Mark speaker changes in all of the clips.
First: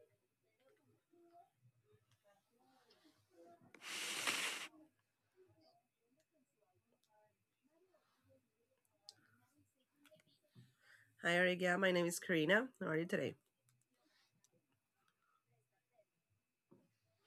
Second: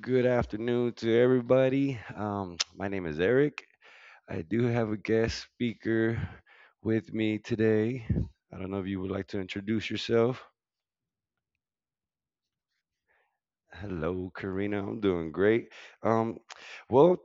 Speaker 1: Good afternoon to everybody. My name is Eric. I do have a guest speaker with me today. I don't know if you would like to introduce yourself.
Speaker 2: Hi, Arigia. My name is Karina. How are you today?
Speaker 1: Hello, Karina. I'm doing great. Um, well,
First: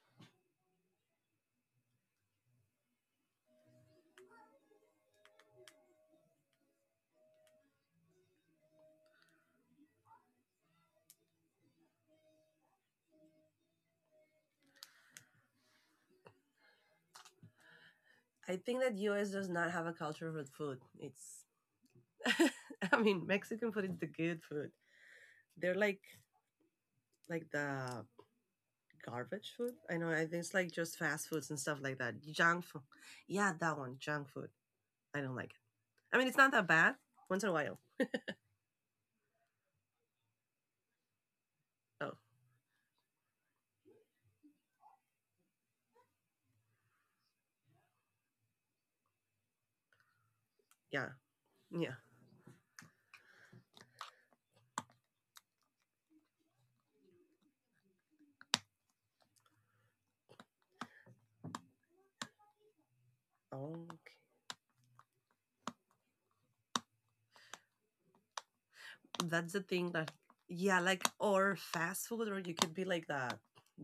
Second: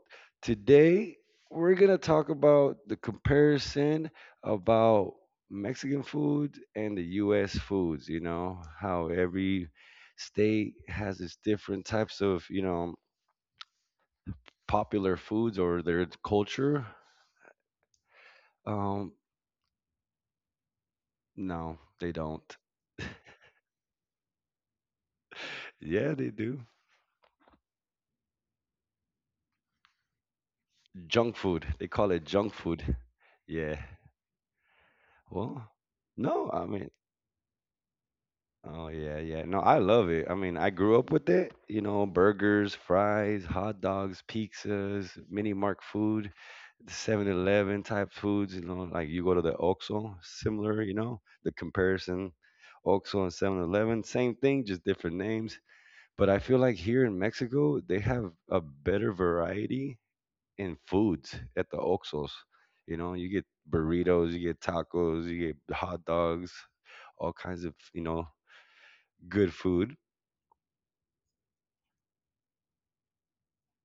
Speaker 1: Today we're gonna talk about the comparison about Mexican food and the U.S. foods. You know how every state has its different types of popular foods or their culture?
Speaker 2: I think that
Speaker 1: Um,
Speaker 2: US does not have a culture of food. It's,
Speaker 1: no, they don't.
Speaker 2: I mean, Mexican food is the good food. They're like
Speaker 1: Yeah, they do.
Speaker 2: like the garbage food. I know. I think it's like just fast
Speaker 1: Junk
Speaker 2: foods and stuff
Speaker 1: food. They
Speaker 2: like
Speaker 1: call
Speaker 2: that.
Speaker 1: it junk
Speaker 2: Junk food.
Speaker 1: food.
Speaker 2: Yeah, that
Speaker 1: Yeah.
Speaker 2: one. Junk food. I don't like it.
Speaker 1: Well,
Speaker 2: I mean, it's not
Speaker 1: no,
Speaker 2: that
Speaker 1: I mean,
Speaker 2: bad. Once in a while.
Speaker 1: Oh yeah, yeah. No, I love it. I mean, I grew up with it. You know,
Speaker 2: Oh,
Speaker 1: burgers, fries, hot dogs, pizzas, mini mark food, 7-11 type foods. You know, like you go to the OXXO, similar. You
Speaker 2: yeah,
Speaker 1: know, the
Speaker 2: yeah.
Speaker 1: comparison, OXXO and 7-11, same thing, just different names. But I feel like here in Mexico, they have a better variety in foods at the Oxos. You know, you get
Speaker 2: Oh,
Speaker 1: burritos, you get tacos, you get hot dogs, all kinds of, you know, good
Speaker 2: that's the thing
Speaker 1: food.
Speaker 2: that yeah, like or fast food, or you could be like that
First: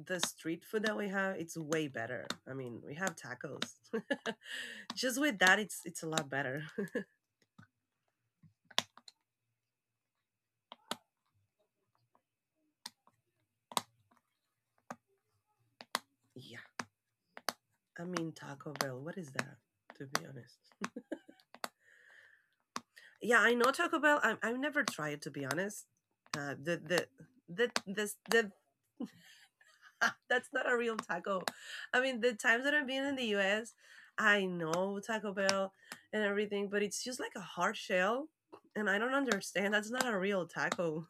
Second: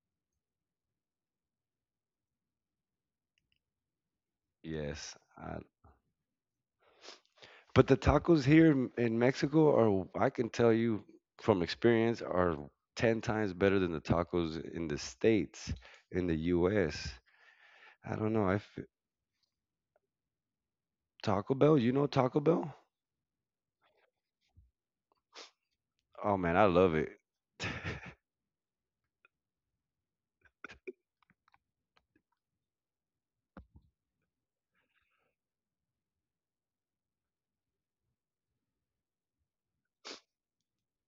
Speaker 2: the street food that we have, it's way better. I mean, we have tacos.
Speaker 1: Yes.
Speaker 2: Just with that,
Speaker 1: Uh,
Speaker 2: it's a lot better.
Speaker 1: but the tacos here in Mexico are, I can tell you from experience, are 10 times better than the tacos in the States, in the
Speaker 2: Yeah,
Speaker 1: US.
Speaker 2: I
Speaker 1: I
Speaker 2: mean,
Speaker 1: don't know. I
Speaker 2: Taco
Speaker 1: f
Speaker 2: Bell, what is that, to be honest?
Speaker 1: Taco Bell, you know Taco Bell?
Speaker 2: Yeah, I know Taco Bell. I've never tried it, to be honest.
Speaker 1: Oh
Speaker 2: Uh
Speaker 1: man, I
Speaker 2: the
Speaker 1: love
Speaker 2: the
Speaker 1: it.
Speaker 2: the That's not a real taco. I mean, the times that I've been in the US, I know Taco Bell and everything, but it's just like a hard shell. And I don't understand. That's not a real taco.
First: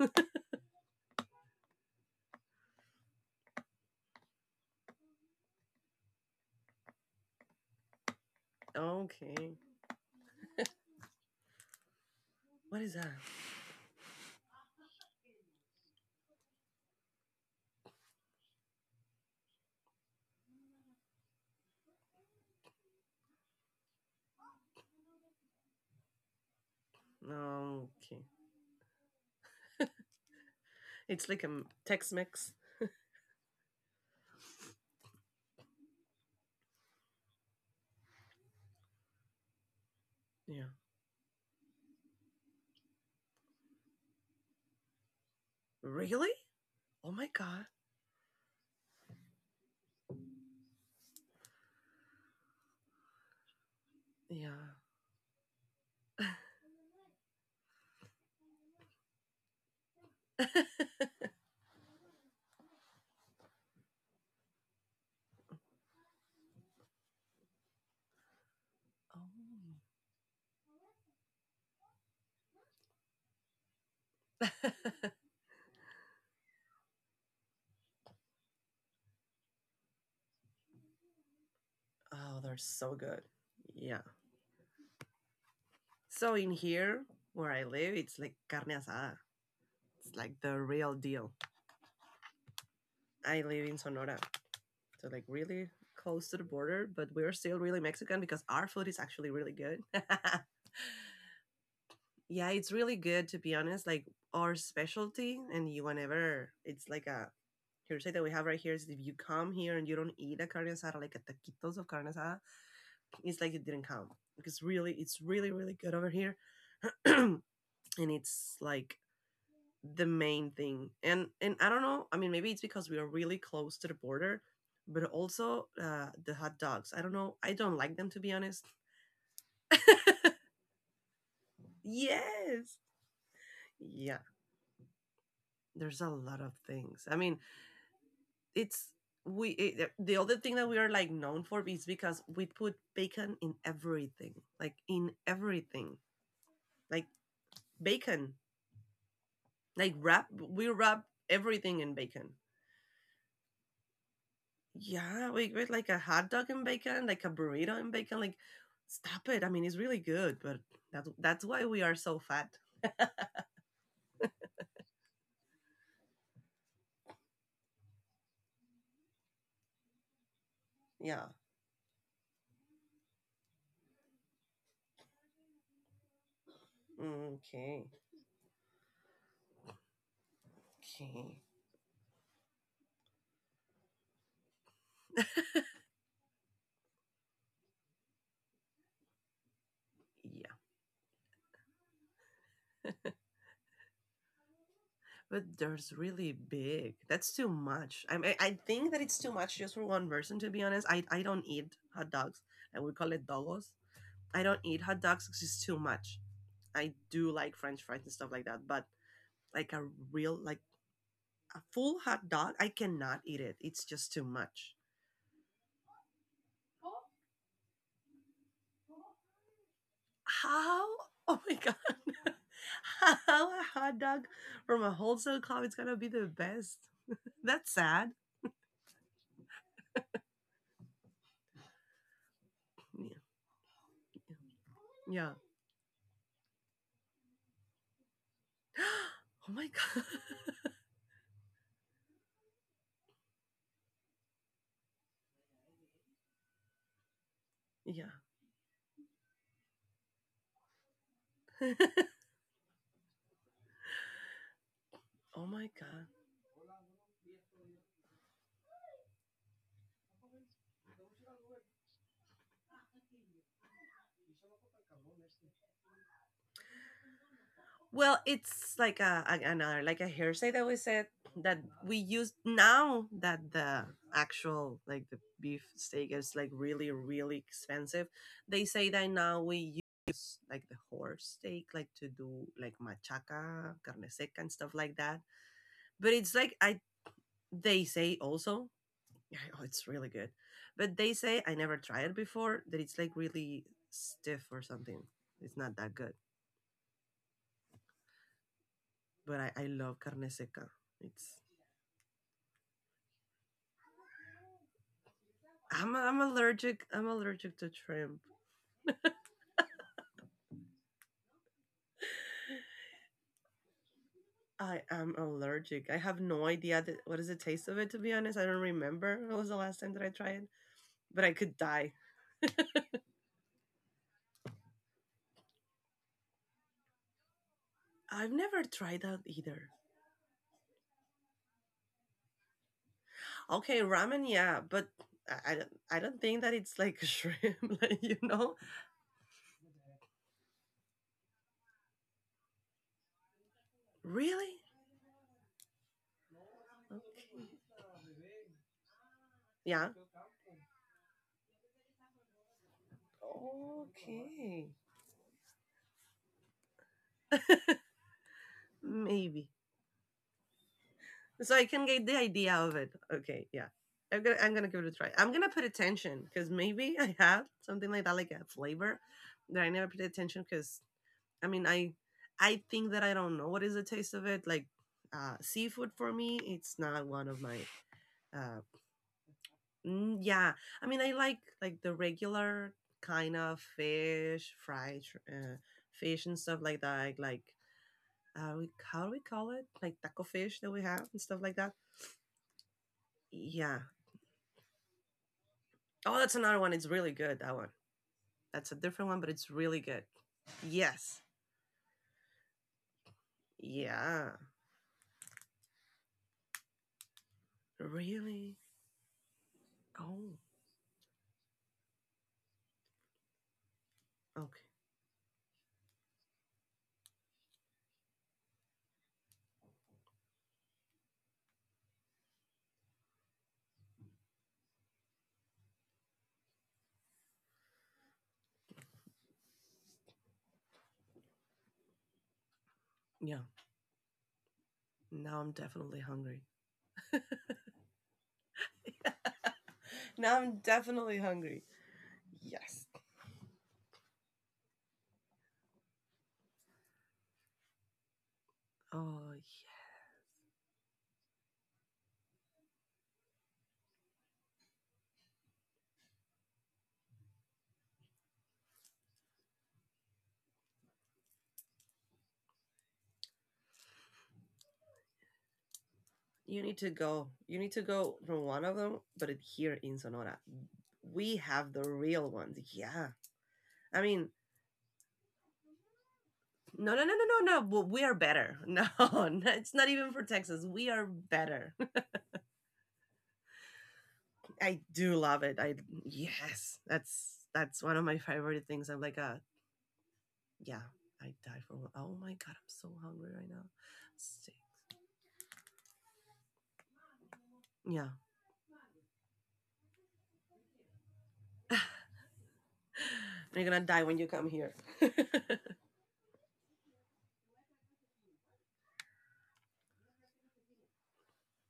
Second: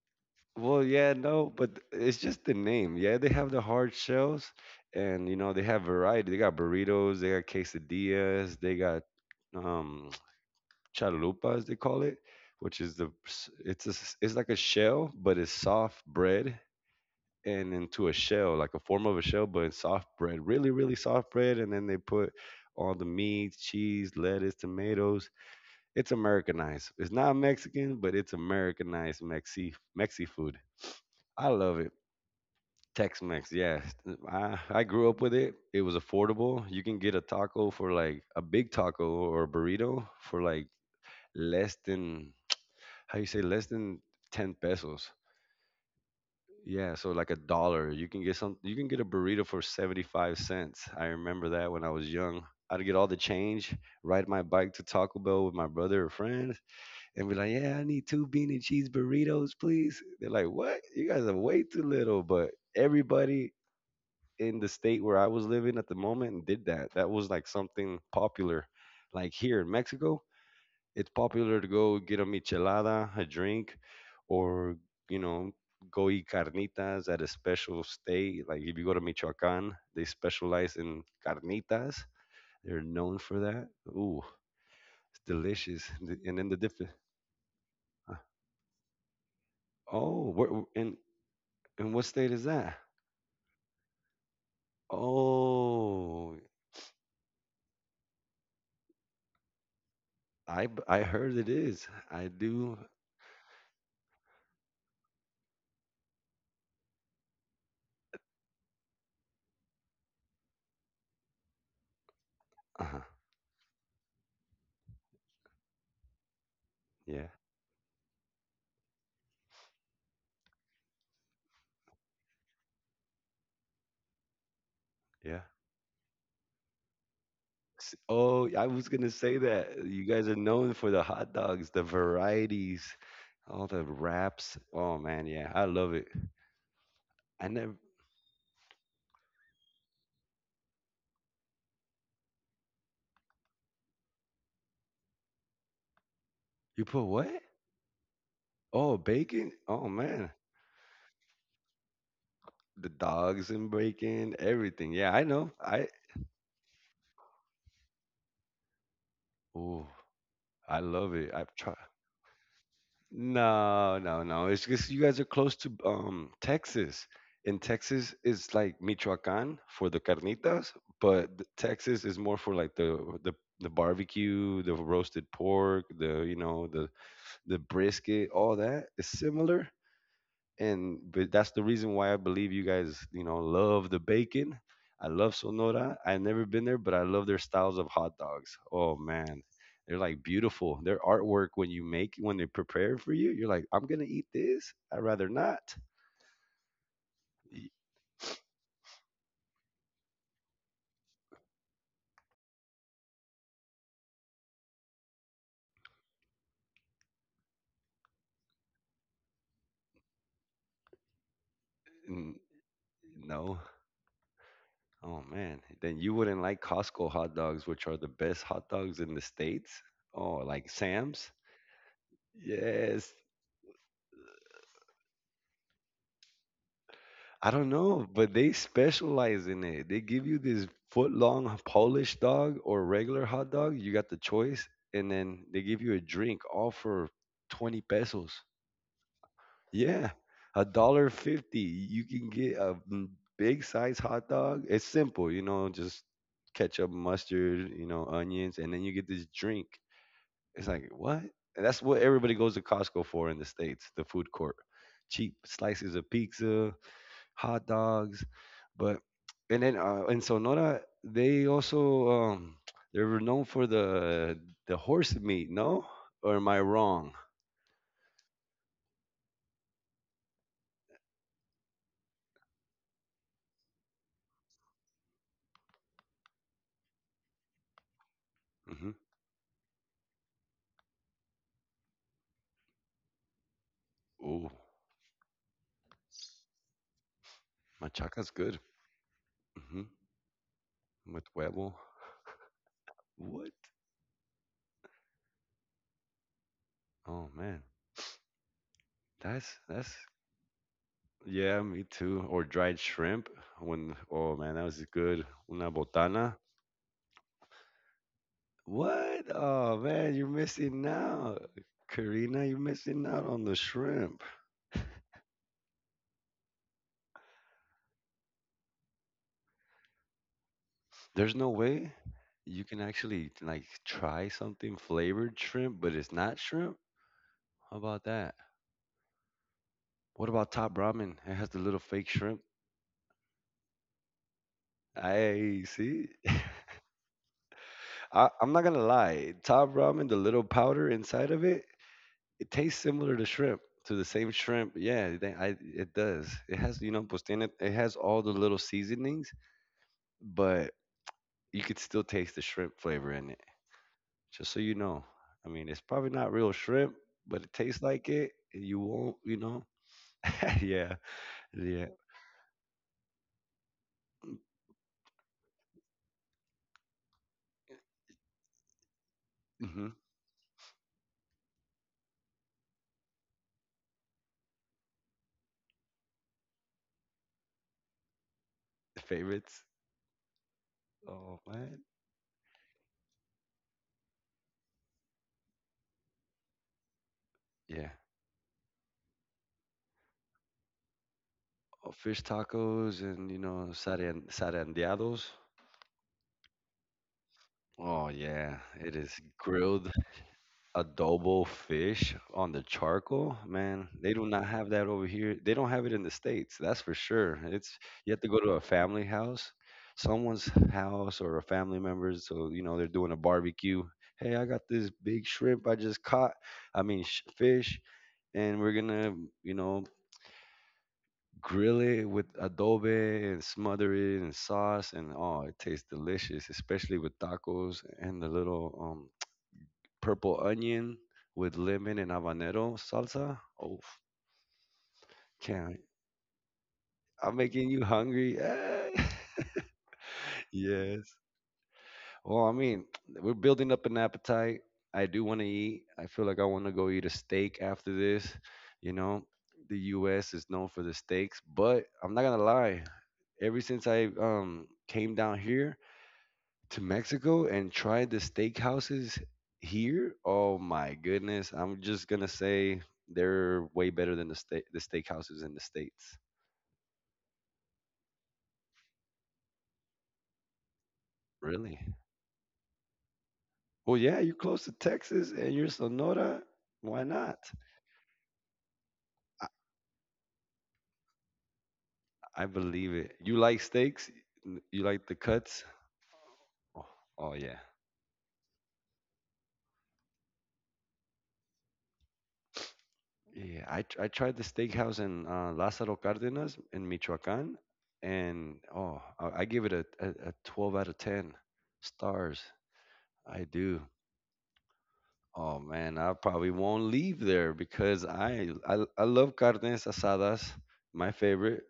Speaker 1: Well, yeah, no, but it's just the name. Yeah, they have the hard shells, and you know they have variety. They got burritos, they got quesadillas, they got
Speaker 2: Okay.
Speaker 1: um chalupas they call it, which
Speaker 2: What is
Speaker 1: is
Speaker 2: that?
Speaker 1: the s- it's it's like a shell, but it's soft bread and into a shell, like a form of a shell, but it's soft bread, really soft bread, and then they put all the meats, cheese, lettuce, tomatoes. It's Americanized. It's not Mexican, but
Speaker 2: Okay.
Speaker 1: it's Americanized Mexi food.
Speaker 2: It's like
Speaker 1: I
Speaker 2: a
Speaker 1: love it,
Speaker 2: Tex Mex.
Speaker 1: Tex-Mex, yeah. I grew up with it. It was affordable. You can get a taco for like a big taco or a burrito for like
Speaker 2: Yeah.
Speaker 1: less than how you say less than 10 pesos.
Speaker 2: Really?
Speaker 1: Yeah, so
Speaker 2: Oh my
Speaker 1: like a
Speaker 2: God.
Speaker 1: dollar. You can get a burrito for 75 cents. I remember that when I was young. I'd get all the change, ride my
Speaker 2: Yeah.
Speaker 1: bike to Taco Bell with my brother or friends, and be like, "Yeah, I need two bean and cheese burritos, please." They're like, "What? You guys are way too little." But everybody in the state where I was living at the moment and did that. That was like something popular. Like here in
Speaker 2: Oh.
Speaker 1: Mexico, it's popular to go get a michelada, a drink, or you know, go eat carnitas at a special state. Like if you go to Michoacan, they specialize in carnitas.
Speaker 2: Oh, they're
Speaker 1: They're
Speaker 2: so
Speaker 1: known
Speaker 2: good.
Speaker 1: for that.
Speaker 2: Yeah.
Speaker 1: Ooh, it's delicious. And the-
Speaker 2: So
Speaker 1: and then
Speaker 2: in
Speaker 1: the different.
Speaker 2: here, where I live,
Speaker 1: uh,
Speaker 2: it's like carne asada. It's
Speaker 1: Oh,
Speaker 2: like
Speaker 1: where,
Speaker 2: the
Speaker 1: wh-
Speaker 2: real deal.
Speaker 1: and what state is that?
Speaker 2: I live in Sonora. So like really close
Speaker 1: Oh,
Speaker 2: to the border, but we're still really Mexican because our food is actually really good.
Speaker 1: I heard it is. I
Speaker 2: Yeah, it's
Speaker 1: do.
Speaker 2: really good, to be honest. Like, our specialty, and you whenever it's like a hearsay that we have right here is if you come here and you don't eat a carne asada, like a taquitos of carne asada,
Speaker 1: Uh-huh.
Speaker 2: it's like it didn't come because really, it's really really good over here,
Speaker 1: Yeah.
Speaker 2: and it's like the main thing. And I don't know. I mean, maybe it's because we are really close to the border, but
Speaker 1: Yeah.
Speaker 2: also the hot dogs. I don't know. I don't like them, to be
Speaker 1: Oh,
Speaker 2: honest.
Speaker 1: I was gonna say that. You guys are known for the hot dogs, the
Speaker 2: Yes.
Speaker 1: varieties, all the
Speaker 2: Yeah.
Speaker 1: wraps. Oh man, yeah, I love
Speaker 2: There's
Speaker 1: it.
Speaker 2: a lot of things. I mean,
Speaker 1: I never.
Speaker 2: it's the other thing that we are like known for is because we put bacon in everything, like in everything,
Speaker 1: You put
Speaker 2: like
Speaker 1: what?
Speaker 2: bacon,
Speaker 1: Oh, bacon. Oh
Speaker 2: like wrap
Speaker 1: man,
Speaker 2: we wrap everything in bacon.
Speaker 1: the dogs and bacon, everything. Yeah, I
Speaker 2: Yeah, we
Speaker 1: know.
Speaker 2: get
Speaker 1: I.
Speaker 2: like a hot dog and bacon, like a burrito and bacon. Like, stop it. I mean, it's
Speaker 1: Oh,
Speaker 2: really good, but
Speaker 1: I
Speaker 2: that's
Speaker 1: love it.
Speaker 2: that's
Speaker 1: I've
Speaker 2: why
Speaker 1: tried.
Speaker 2: we are so fat.
Speaker 1: No, no, no. It's because you guys are close to Texas. And Texas is like Michoacán for the carnitas, but
Speaker 2: Yeah.
Speaker 1: th- Texas is more for like the the barbecue, the roasted pork, the you know, the
Speaker 2: Okay.
Speaker 1: brisket, all that is similar, and but
Speaker 2: Okay.
Speaker 1: that's the reason why I believe you guys, you know, love the bacon. I love Sonora. I've never been there, but I love their styles of hot dogs. Oh man, they're like
Speaker 2: Yeah.
Speaker 1: beautiful. Their artwork when they prepare for you, you're like, I'm gonna eat this. I'd rather
Speaker 2: But
Speaker 1: not.
Speaker 2: there's really big. That's too
Speaker 1: Y-
Speaker 2: much. I mean, I think that it's too much just for one person. To be honest, I don't eat hot dogs. I would call it dogos. I don't eat hot dogs because it's too much. I do like French fries and stuff like that, but like a real like a full hot
Speaker 1: n-
Speaker 2: dog, I cannot eat
Speaker 1: No.
Speaker 2: it. It's just too much.
Speaker 1: Oh man, then you wouldn't like Costco hot dogs, which are the best hot dogs in the states. Oh, like
Speaker 2: How?
Speaker 1: Sam's.
Speaker 2: Oh my god.
Speaker 1: Yes,
Speaker 2: How a hot dog from a wholesale club is gonna be the best?
Speaker 1: I don't
Speaker 2: That's
Speaker 1: know,
Speaker 2: sad.
Speaker 1: but they specialize in it. They give you this foot long Polish dog or
Speaker 2: Yeah.
Speaker 1: regular hot dog. You got the choice, and
Speaker 2: Yeah.
Speaker 1: then they give you a drink, all for 20 pesos.
Speaker 2: Oh my god.
Speaker 1: Yeah, a dollar 50. You can get a big size hot dog. It's simple, you know, just ketchup, mustard, you
Speaker 2: Yeah.
Speaker 1: know, onions, and then you get this drink. It's like what? And that's what everybody goes to Costco for in the states, the food court. Cheap
Speaker 2: Oh my
Speaker 1: slices
Speaker 2: god.
Speaker 1: of pizza, hot dogs, but and then in Sonora they also they were known for the horse meat. No, or am I wrong?
Speaker 2: Well, it's like another like a hearsay that we said that we use now that the actual like the beef steak is like really really expensive. They say
Speaker 1: Hmm.
Speaker 2: that now we use like the horse steak like to do like machaca, carne
Speaker 1: Oh,
Speaker 2: seca and stuff like that. But it's like I they
Speaker 1: machaca's
Speaker 2: say
Speaker 1: good.
Speaker 2: also. Oh,
Speaker 1: Hmm.
Speaker 2: it's really good. But
Speaker 1: With
Speaker 2: they say, I
Speaker 1: huevo.
Speaker 2: never tried it before, that it's like
Speaker 1: What?
Speaker 2: really stiff or something. It's not that good.
Speaker 1: Oh man,
Speaker 2: But I
Speaker 1: that's
Speaker 2: love carne seca. It's
Speaker 1: yeah, me too. Or dried shrimp. When oh man, that was good. Una
Speaker 2: I'm
Speaker 1: botana.
Speaker 2: allergic. I'm allergic to shrimp.
Speaker 1: What? Oh man, you're missing out, Karina. You're missing out on the shrimp.
Speaker 2: I am allergic. I have no idea that, what is the taste of it. To be honest, I don't remember. It was the last time that I tried it, but I
Speaker 1: There's no
Speaker 2: could die.
Speaker 1: way you can actually like try something flavored shrimp, but it's not shrimp. How about
Speaker 2: I've
Speaker 1: that?
Speaker 2: never tried that either.
Speaker 1: What about Top Ramen? It has the little fake shrimp.
Speaker 2: Okay, ramen, yeah, but
Speaker 1: I
Speaker 2: I
Speaker 1: see.
Speaker 2: don't think that it's like shrimp. Like, you
Speaker 1: I'm
Speaker 2: know,
Speaker 1: not gonna lie. Top Ramen, the little powder inside of it, it tastes similar to shrimp, to the same
Speaker 2: really?
Speaker 1: shrimp. Yeah, it does. It has, you know, pues tiene,
Speaker 2: Okay.
Speaker 1: it has all the little seasonings,
Speaker 2: Yeah.
Speaker 1: but you could still taste the shrimp flavor in it. Just so you
Speaker 2: Okay.
Speaker 1: know. I mean, it's probably not real shrimp, but it tastes like it. And You won't, you
Speaker 2: Maybe.
Speaker 1: know. yeah,
Speaker 2: So I
Speaker 1: yeah.
Speaker 2: can get the idea of it. Okay, yeah. I'm gonna give it a try. I'm gonna put attention because maybe I have something like that, like a flavor that I
Speaker 1: Hmm.
Speaker 2: never paid attention because I mean I think that I don't know what is the taste of it. Like seafood for me, it's not one of my. Uh,
Speaker 1: Favorites.
Speaker 2: yeah, I mean I
Speaker 1: Oh man.
Speaker 2: like the regular kind of fish, fried uh, fish and stuff like that. Like
Speaker 1: Yeah.
Speaker 2: we, how do we call it? Like taco fish that we have and stuff like that.
Speaker 1: Oh, fish tacos and you know
Speaker 2: Yeah,
Speaker 1: saran sarandeados.
Speaker 2: oh, that's another one. It's really good, that one.
Speaker 1: Oh yeah,
Speaker 2: That's a
Speaker 1: it is
Speaker 2: different one, but it's really
Speaker 1: grilled
Speaker 2: good. Yes.
Speaker 1: adobo fish on the charcoal, man, they do
Speaker 2: Yeah.
Speaker 1: not have that over here. They don't have it in the States, that's for sure. It's you have to go to
Speaker 2: Really?
Speaker 1: a family house,
Speaker 2: Oh,
Speaker 1: someone's house or a family member's, so you know they're doing a barbecue. Hey, I got
Speaker 2: okay.
Speaker 1: this big shrimp I just caught. Fish, and we're gonna, you know, grill it with adobe and smother it in sauce, and oh, it tastes delicious, especially with tacos and the little purple onion with lemon and habanero salsa.
Speaker 2: Yeah.
Speaker 1: Oh,
Speaker 2: Now I'm
Speaker 1: can't.
Speaker 2: definitely hungry.
Speaker 1: I'm making you hungry. Ah.
Speaker 2: Now I'm
Speaker 1: yes.
Speaker 2: definitely hungry.
Speaker 1: Well, I mean,
Speaker 2: Yes.
Speaker 1: we're building up an appetite. I do want to eat. I feel like I want to go eat a steak after this. You know,
Speaker 2: Oh,
Speaker 1: the
Speaker 2: yeah.
Speaker 1: U.S. is known for the steaks, but I'm not gonna lie. Ever since I came down here, to Mexico and try the steakhouses here, oh my goodness, I'm just gonna say they're way better than the steakhouses in the states.
Speaker 2: You need to go. You need to go from one of them, but it, here in Sonora. We have
Speaker 1: Really?
Speaker 2: the real ones. Yeah.
Speaker 1: Well,
Speaker 2: I
Speaker 1: yeah,
Speaker 2: mean,
Speaker 1: you're close to Texas and you're Sonora.
Speaker 2: no,
Speaker 1: Why
Speaker 2: no, no,
Speaker 1: not?
Speaker 2: no, no, no. Well, we are better. No, no,
Speaker 1: I,
Speaker 2: it's not even for Texas. We are better.
Speaker 1: I believe it. You like steaks? You
Speaker 2: I
Speaker 1: like the
Speaker 2: do love it.
Speaker 1: cuts?
Speaker 2: I Yes,
Speaker 1: Oh, oh
Speaker 2: that's
Speaker 1: yeah.
Speaker 2: that's one of my favorite things. I'm like, yeah, I die for. One. Oh my god, I'm so hungry right
Speaker 1: Yeah,
Speaker 2: now.
Speaker 1: I tried
Speaker 2: Let's
Speaker 1: the
Speaker 2: see.
Speaker 1: steakhouse in Lázaro Cárdenas in Michoacán,
Speaker 2: Yeah,
Speaker 1: and oh, I give it a 12 out of 10 stars. I
Speaker 2: you're gonna
Speaker 1: do.
Speaker 2: die when you come here.
Speaker 1: Oh man, I probably won't leave there because I love carnes asadas, my favorite.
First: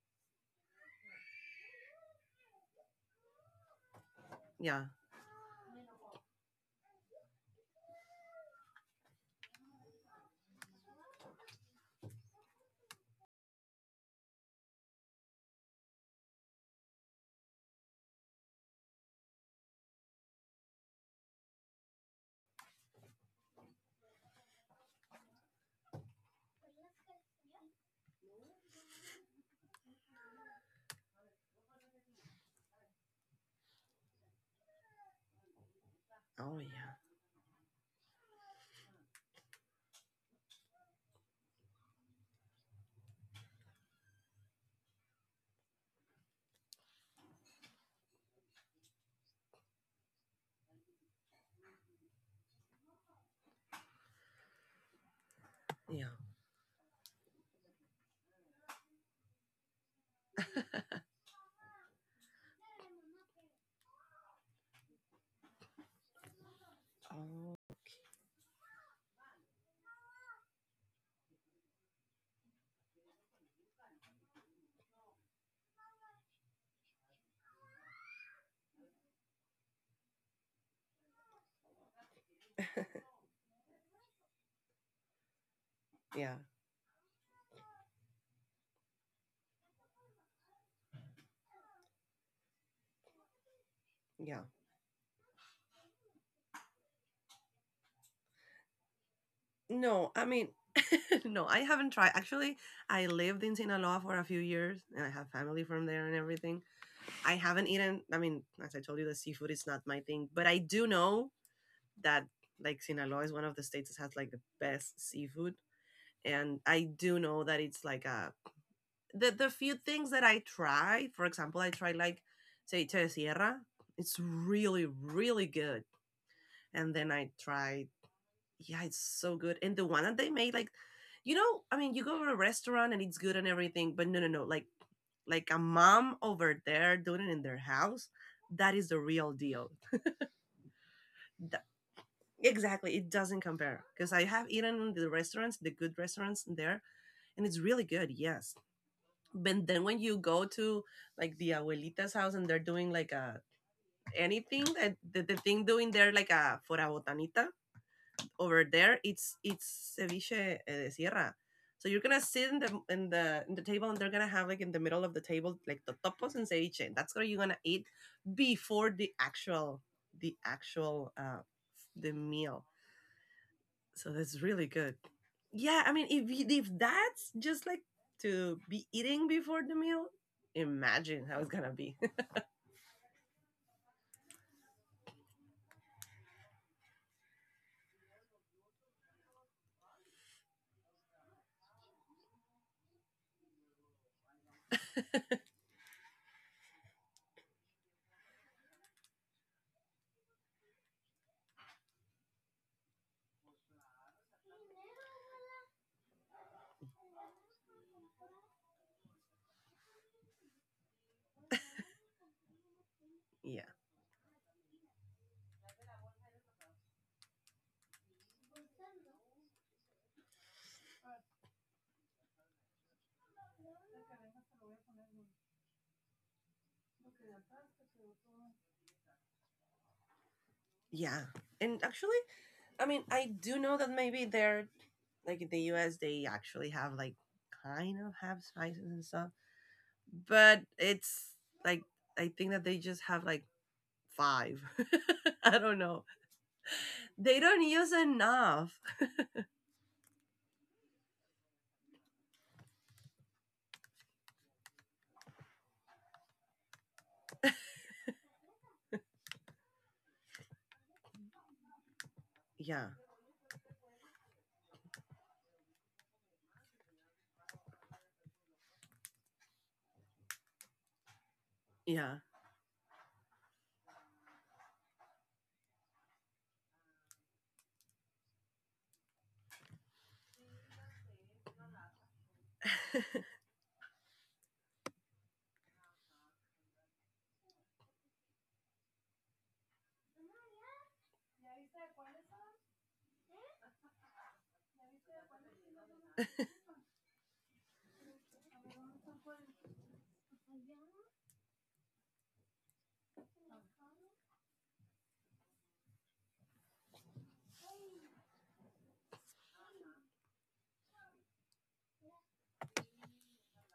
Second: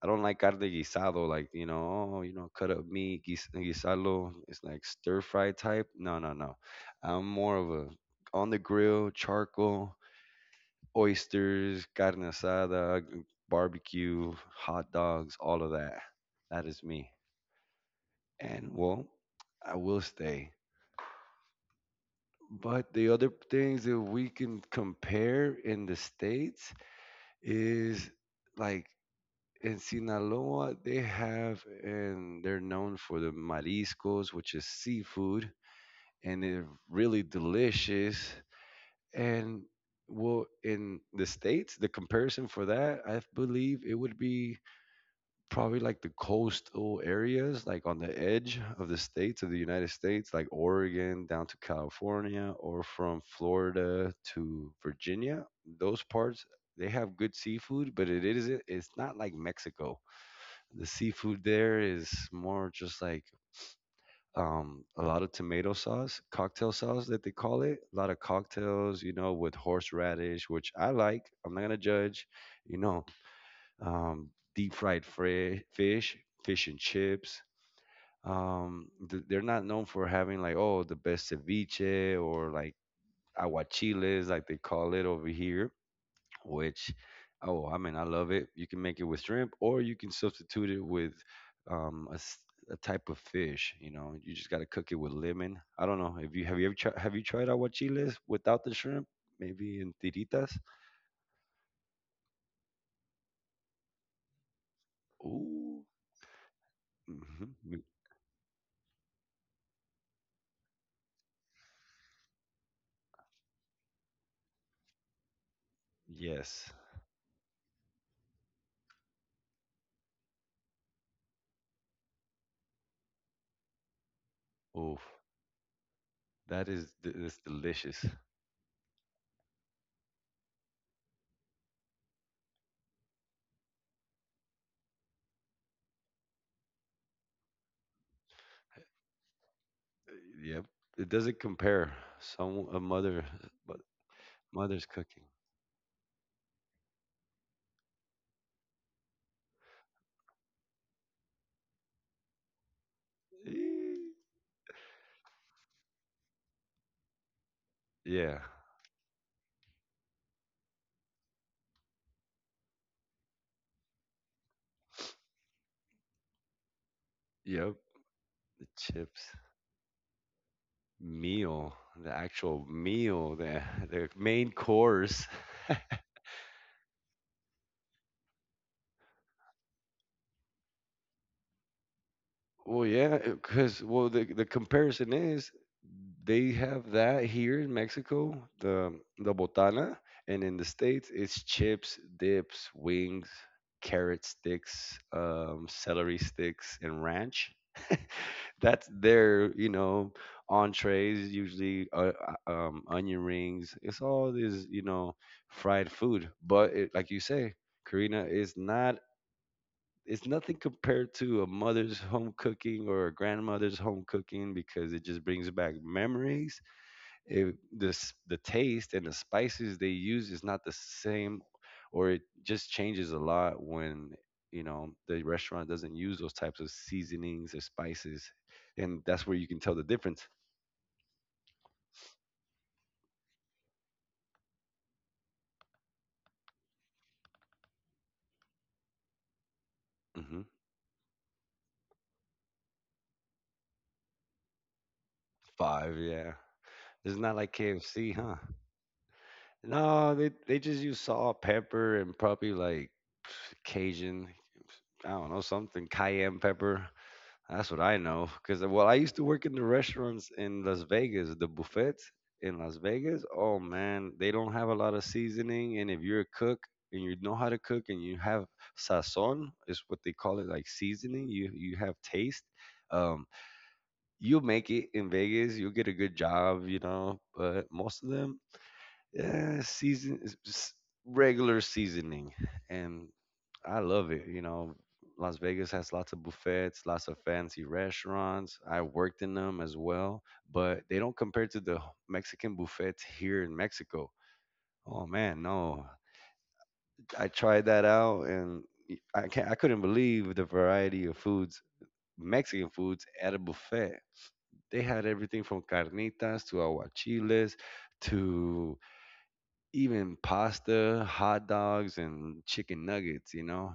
Speaker 1: I don't like carne guisado, like you know, oh, you know, cut up meat, guisarlo. It's like
Speaker 2: Yeah.
Speaker 1: stir fry type. No, no, no. I'm more of a on the grill, charcoal, oysters, carne asada, barbecue, hot dogs, all of that. That is me. And well, I will stay. But the other things that we can compare in the States is like in Sinaloa, they have and they're known for the mariscos, which is seafood, and
Speaker 2: Oh
Speaker 1: they're
Speaker 2: yeah.
Speaker 1: really delicious. And well, in the States, the comparison for that, I believe it would be probably like the coastal areas, like on the edge of the states of the United States, like Oregon down to California, or from Florida to Virginia. Those
Speaker 2: Yeah.
Speaker 1: parts they have good seafood, but it's not like Mexico. The seafood there is more just like a lot of tomato sauce, cocktail sauce that they call
Speaker 2: Oh
Speaker 1: it. A lot of cocktails, you know, with horseradish, which I like. I'm not gonna judge, you know um, deep fish, fish and chips. They're not known for having like oh the best ceviche or like aguachiles like they call it over here,
Speaker 2: yeah.
Speaker 1: which oh I mean I love it. You can make it with shrimp or you can substitute it with um, a, s- a type of fish. You know you
Speaker 2: Yeah.
Speaker 1: just gotta cook it with lemon. I don't know if you ever tried have you tried aguachiles without the shrimp? Maybe in
Speaker 2: No, I
Speaker 1: tiritas.
Speaker 2: mean, no, I haven't tried. Actually, I lived in Sinaloa for a few years, and I have family
Speaker 1: Ooh.
Speaker 2: from there and everything. I haven't
Speaker 1: Hmm.
Speaker 2: eaten. I mean, as I told you, the seafood is not my thing, but I do know that like Sinaloa is one of the states that has like the best seafood. And
Speaker 1: Yes.
Speaker 2: I do know that it's like a the few things that I try, for example, I try like ceviche de sierra. It's really,
Speaker 1: Oof.
Speaker 2: really good. And then I
Speaker 1: That's
Speaker 2: tried,
Speaker 1: delicious.
Speaker 2: yeah, it's so good. And the one that they made, like, you know, I mean, you go to a restaurant and it's good and everything, but no, no, no, like a mom over there doing it in their house, that is the real deal.
Speaker 1: Yep. It doesn't
Speaker 2: Th-
Speaker 1: compare. Some a
Speaker 2: Exactly, it
Speaker 1: mother
Speaker 2: doesn't
Speaker 1: But
Speaker 2: compare because I have eaten
Speaker 1: mother's
Speaker 2: in the
Speaker 1: cooking.
Speaker 2: restaurants, the good restaurants there, and it's really good. Yes, but then when you go to like the abuelita's house, and they're doing like a
Speaker 1: Eh,
Speaker 2: anything that the thing doing there like a for botanita
Speaker 1: yeah.
Speaker 2: over there, it's ceviche de sierra. So you're gonna sit in the table, and they're gonna have like in the middle of the table like the topos and ceviche. That's what you're gonna
Speaker 1: Yep.
Speaker 2: eat
Speaker 1: The
Speaker 2: before the
Speaker 1: chips.
Speaker 2: actual the actual
Speaker 1: Meal.
Speaker 2: the
Speaker 1: The
Speaker 2: meal.
Speaker 1: actual meal.
Speaker 2: So
Speaker 1: The
Speaker 2: that's
Speaker 1: main
Speaker 2: really good.
Speaker 1: course.
Speaker 2: Yeah, I mean, if if that's just like to be eating before the meal, imagine how it's gonna be.
Speaker 1: Well, yeah, because well the comparison is they have that here in Mexico, the botana, and in the States it's chips, dips, wings, carrot sticks, celery sticks, and ranch. That's their entrees usually onion rings. It's all this fried food. But it, like you say, Karina, is nothing compared to a mother's home cooking or a
Speaker 2: Yeah,
Speaker 1: grandmother's home cooking because it just brings back memories. This the taste and the spices they use is not the same, or it just changes a lot when, you know, the restaurant doesn't use those types of seasonings or spices, and that's where you can tell the difference.
Speaker 2: yeah. And actually, I mean, I do know that maybe they're like in the U.S. They actually have like kind of have spices and stuff,
Speaker 1: Hmm.
Speaker 2: but it's like I think that they just have like five. I don't
Speaker 1: Five,
Speaker 2: know.
Speaker 1: yeah. It's not
Speaker 2: They
Speaker 1: like
Speaker 2: don't use
Speaker 1: KFC, huh?
Speaker 2: enough.
Speaker 1: No, they just use salt, pepper, and probably like Cajun, I don't know, something cayenne pepper. That's what I know. Because, well, I used to work in the restaurants in Las Vegas, the buffets in
Speaker 2: Yeah,
Speaker 1: Las Vegas. Oh, man, they don't have a lot of seasoning. And if you're a cook and you know how to cook and you have sazon, is what they call it, like seasoning, you have
Speaker 2: yeah,
Speaker 1: taste. Um, you'll make it in Vegas. You'll get a good job, you know. But most of them, uh, season s- regular seasoning, and I love it, you know. Las Vegas has lots of buffets, lots of fancy restaurants. I worked in them as well, but they don't compare to the Mexican buffets here in Mexico. Oh man, no. I tried that out and y- I can't I couldn't believe the variety of foods, Mexican foods at a buffet. They had everything from carnitas to aguachiles to even pasta, hot dogs, and chicken nuggets, you know?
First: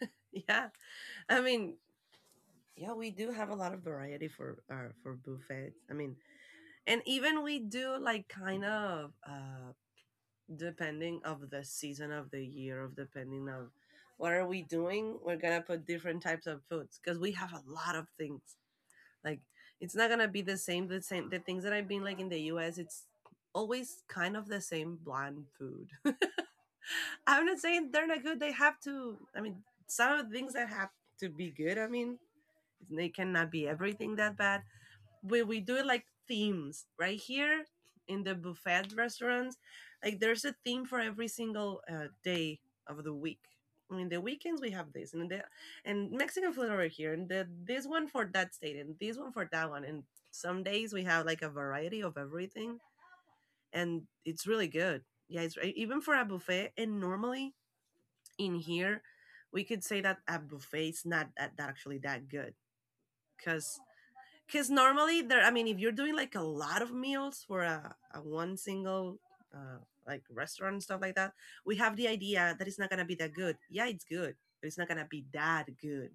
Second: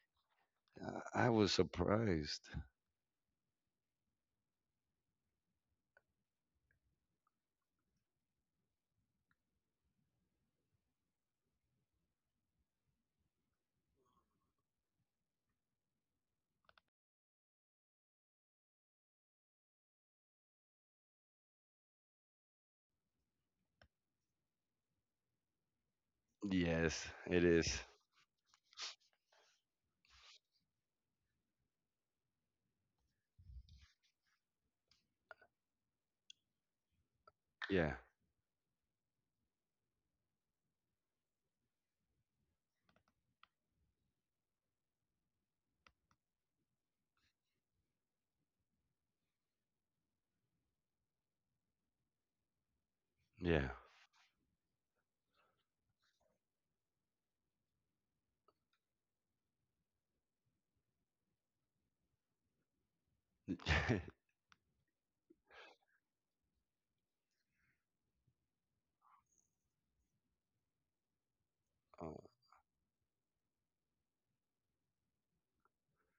Speaker 2: yeah.
Speaker 1: I
Speaker 2: I
Speaker 1: was
Speaker 2: mean,
Speaker 1: surprised.
Speaker 2: yeah, we do have a lot of variety for buffets. I mean, and even we do like kind of uh, depending of the season of the year, of depending of what are we doing, we're gonna put different types of foods because we have a lot of things. Like, it's not gonna be the same, the things that I've been like in the US, it's always kind of the same bland food.
Speaker 1: Yes, it
Speaker 2: I'm not
Speaker 1: is.
Speaker 2: saying they're not good, they have to, I mean, some of the things that have to be good. I mean, they cannot be everything that bad. We do it like themes right here
Speaker 1: Yeah,
Speaker 2: in the buffet restaurants. Like there's a theme for every single day of the week. I mean, the weekends we have this, and the and Mexican food over here, and the, this one for that state, and this one for that one, and some days we have like a variety of everything,
Speaker 1: yeah.
Speaker 2: and it's really good. Yeah, it's even for a buffet. And normally in here, we could say that a buffet is not that actually that good, because normally there, I mean, if you're doing like a lot of meals for a one single uh, like restaurant and stuff like that, we have
Speaker 1: Uh,
Speaker 2: the idea that it's not gonna be that good. Yeah, it's good, but it's not gonna be that good,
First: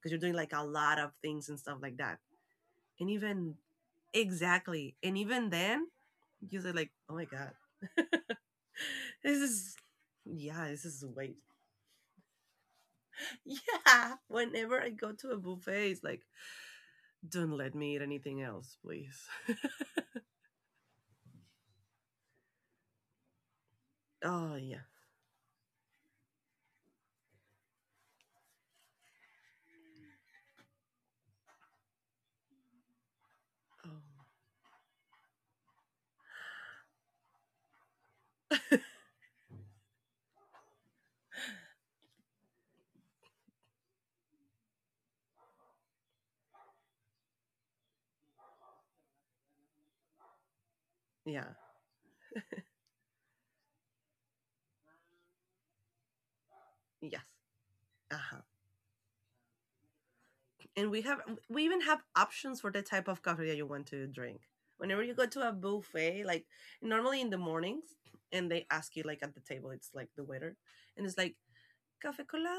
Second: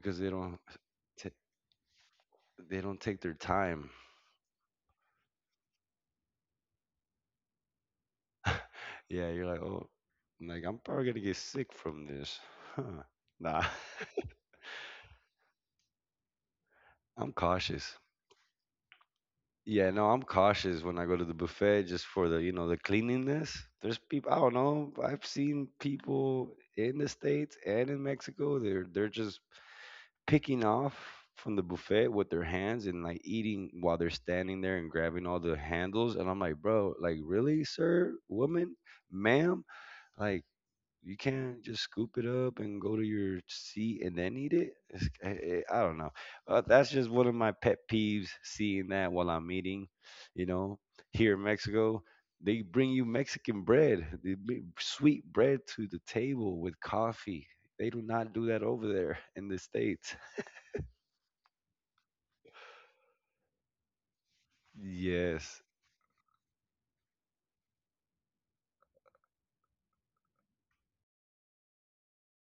Speaker 2: because you're doing like a lot of
Speaker 1: t-
Speaker 2: things and stuff like that.
Speaker 1: they don't
Speaker 2: And
Speaker 1: take their
Speaker 2: even,
Speaker 1: time.
Speaker 2: exactly, and even then you say like, oh my god.
Speaker 1: Yeah,
Speaker 2: This
Speaker 1: you're like,
Speaker 2: is,
Speaker 1: oh, like
Speaker 2: yeah,
Speaker 1: I'm
Speaker 2: this is,
Speaker 1: probably gonna
Speaker 2: wait.
Speaker 1: get sick from this. Huh. Nah,
Speaker 2: Yeah, whenever I go to a buffet it's like,
Speaker 1: I'm
Speaker 2: don't let me
Speaker 1: cautious.
Speaker 2: eat anything else, please.
Speaker 1: Yeah, no, I'm cautious when I go to the buffet just for the, you know, the cleanliness. There's people, I
Speaker 2: Oh
Speaker 1: don't
Speaker 2: yeah.
Speaker 1: know, I've seen people in the States and in Mexico, they're just picking off from the buffet with their hands and like eating while they're
Speaker 2: Oh.
Speaker 1: standing there and grabbing all the handles. And I'm like, bro, like really, sir, woman, ma'am, like you can't just scoop it up and go to your seat and then eat it. It's, I don't know. That's just one of my pet peeves. Seeing that while I'm eating, you know, here in
Speaker 2: Yeah.
Speaker 1: Mexico. They bring you Mexican bread, they bring sweet bread to the table with
Speaker 2: Yes.
Speaker 1: coffee. They do not
Speaker 2: Uh-huh.
Speaker 1: do that over there in the States.
Speaker 2: And we have, we even have options for the type of coffee that you want to drink. Whenever you go to a
Speaker 1: Yes,
Speaker 2: buffet, like normally in the mornings, and they ask you like at the table, it's like the waiter, and it's like cafe cola,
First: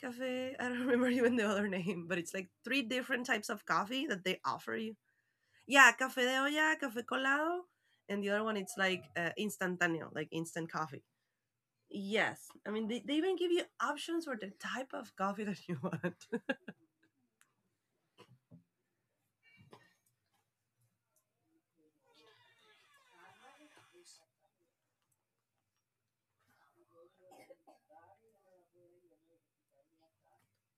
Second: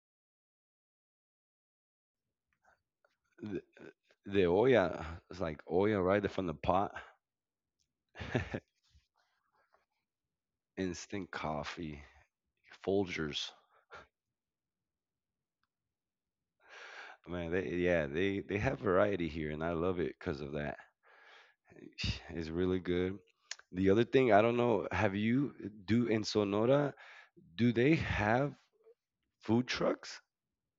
Speaker 2: cafe. I don't remember even the other name, but it's like three different types
Speaker 1: the,
Speaker 2: of coffee that they
Speaker 1: the
Speaker 2: offer you.
Speaker 1: Oya, it's like
Speaker 2: Yeah,
Speaker 1: Oya right
Speaker 2: cafe
Speaker 1: there
Speaker 2: de
Speaker 1: from the
Speaker 2: olla,
Speaker 1: pot,
Speaker 2: cafe colado, and the other one it's like instantáneo, like instant coffee.
Speaker 1: instant coffee,
Speaker 2: Yes, I mean they even
Speaker 1: Folgers.
Speaker 2: give you options for the type of coffee that you want.
Speaker 1: Man, they yeah, they have variety here, and I love it because of that. It's really good. The other thing, I don't know, have you do in Sonora, do they have food trucks?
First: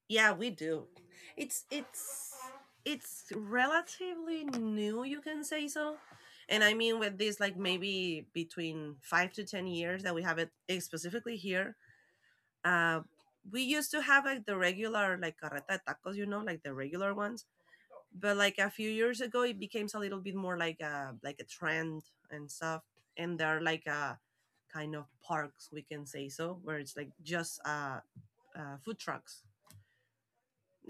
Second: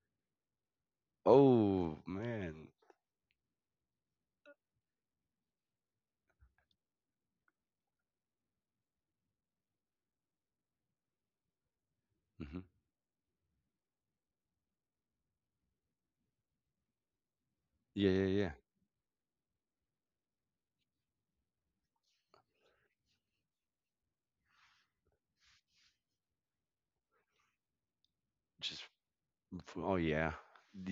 Speaker 2: Yeah, we do. It's
Speaker 1: Oh
Speaker 2: it's
Speaker 1: man.
Speaker 2: it's relatively new, you can say so. And I mean with this, like, maybe between 5 to 10 years that we have it, specifically here.
Speaker 1: Hmm.
Speaker 2: Uh we used to have like the regular, like carreta de tacos, you know, like the regular ones.
Speaker 1: Yeah, yeah,
Speaker 2: But
Speaker 1: yeah.
Speaker 2: like a few years ago it became a little bit more like a trend and stuff. And there are like a kind of parks, we can say so, where it's like just
Speaker 1: Just
Speaker 2: food trucks,
Speaker 1: f- oh yeah.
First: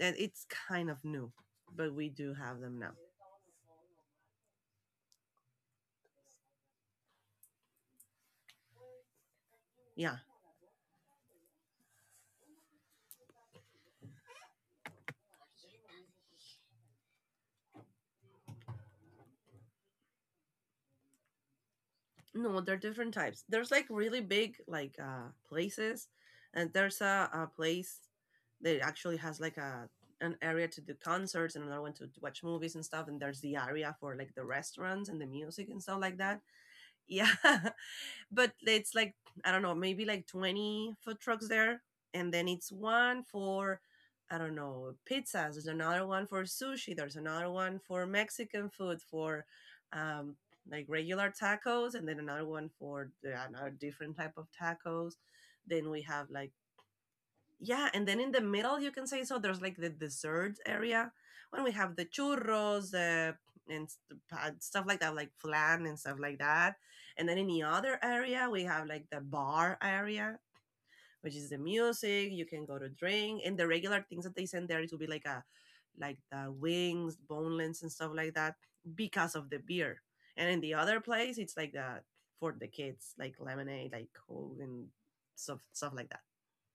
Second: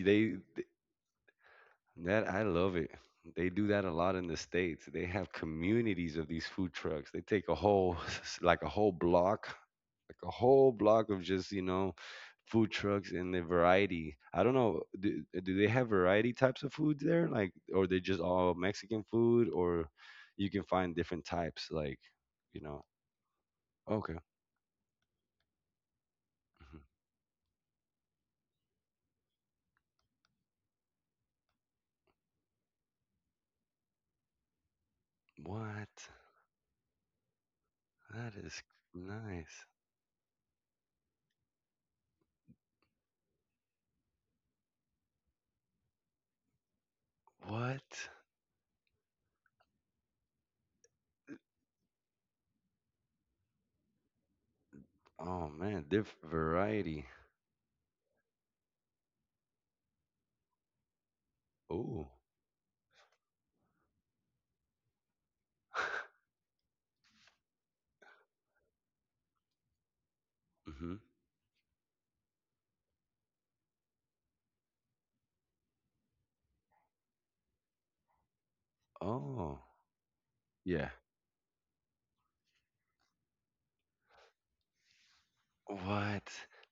Speaker 2: and it's kind of new, but we
Speaker 1: that
Speaker 2: do
Speaker 1: I
Speaker 2: have
Speaker 1: love
Speaker 2: them
Speaker 1: it.
Speaker 2: now.
Speaker 1: They do that a lot in the States. They have communities of these food trucks. They take a whole like a whole block,
Speaker 2: Yeah,
Speaker 1: like a whole block of just, you know, food trucks and the variety. I don't know, do they have variety types of foods there? Like or they just all Mexican food or you can find different types, like,
Speaker 2: no,
Speaker 1: you
Speaker 2: there are
Speaker 1: know.
Speaker 2: different types. There's like
Speaker 1: Okay.
Speaker 2: really big like places, and
Speaker 1: Mhm.
Speaker 2: there's a place that actually has like a an area to do concerts, and another one to watch movies and stuff, and there's the area for like the restaurants and the music and stuff
Speaker 1: What?
Speaker 2: like that. Yeah.
Speaker 1: That
Speaker 2: But
Speaker 1: is
Speaker 2: it's like, I don't
Speaker 1: nice.
Speaker 2: know, maybe like 20 food trucks there, and then it's one for, I don't know, pizzas. There's another one for sushi. There's another one for
Speaker 1: What?
Speaker 2: Mexican food, for um, like regular tacos, and then another one for another different type of tacos.
Speaker 1: Oh man,
Speaker 2: Then we
Speaker 1: diff
Speaker 2: have, like,
Speaker 1: variety.
Speaker 2: yeah, and then in the middle, you can say so, there's like the dessert area, when we have the
Speaker 1: Oh.
Speaker 2: churros, and stuff like that, like flan and stuff like that. And then in the other area we have like the bar area, which is the music, you can go to drink, and the regular things that they send there, it will be like a, like the wings, boneless and stuff like that, because of the
Speaker 1: Oh.
Speaker 2: beer. And in the
Speaker 1: Yeah.
Speaker 2: other place it's like the, for the kids, like lemonade, like coke and stuff like that.
Speaker 1: What?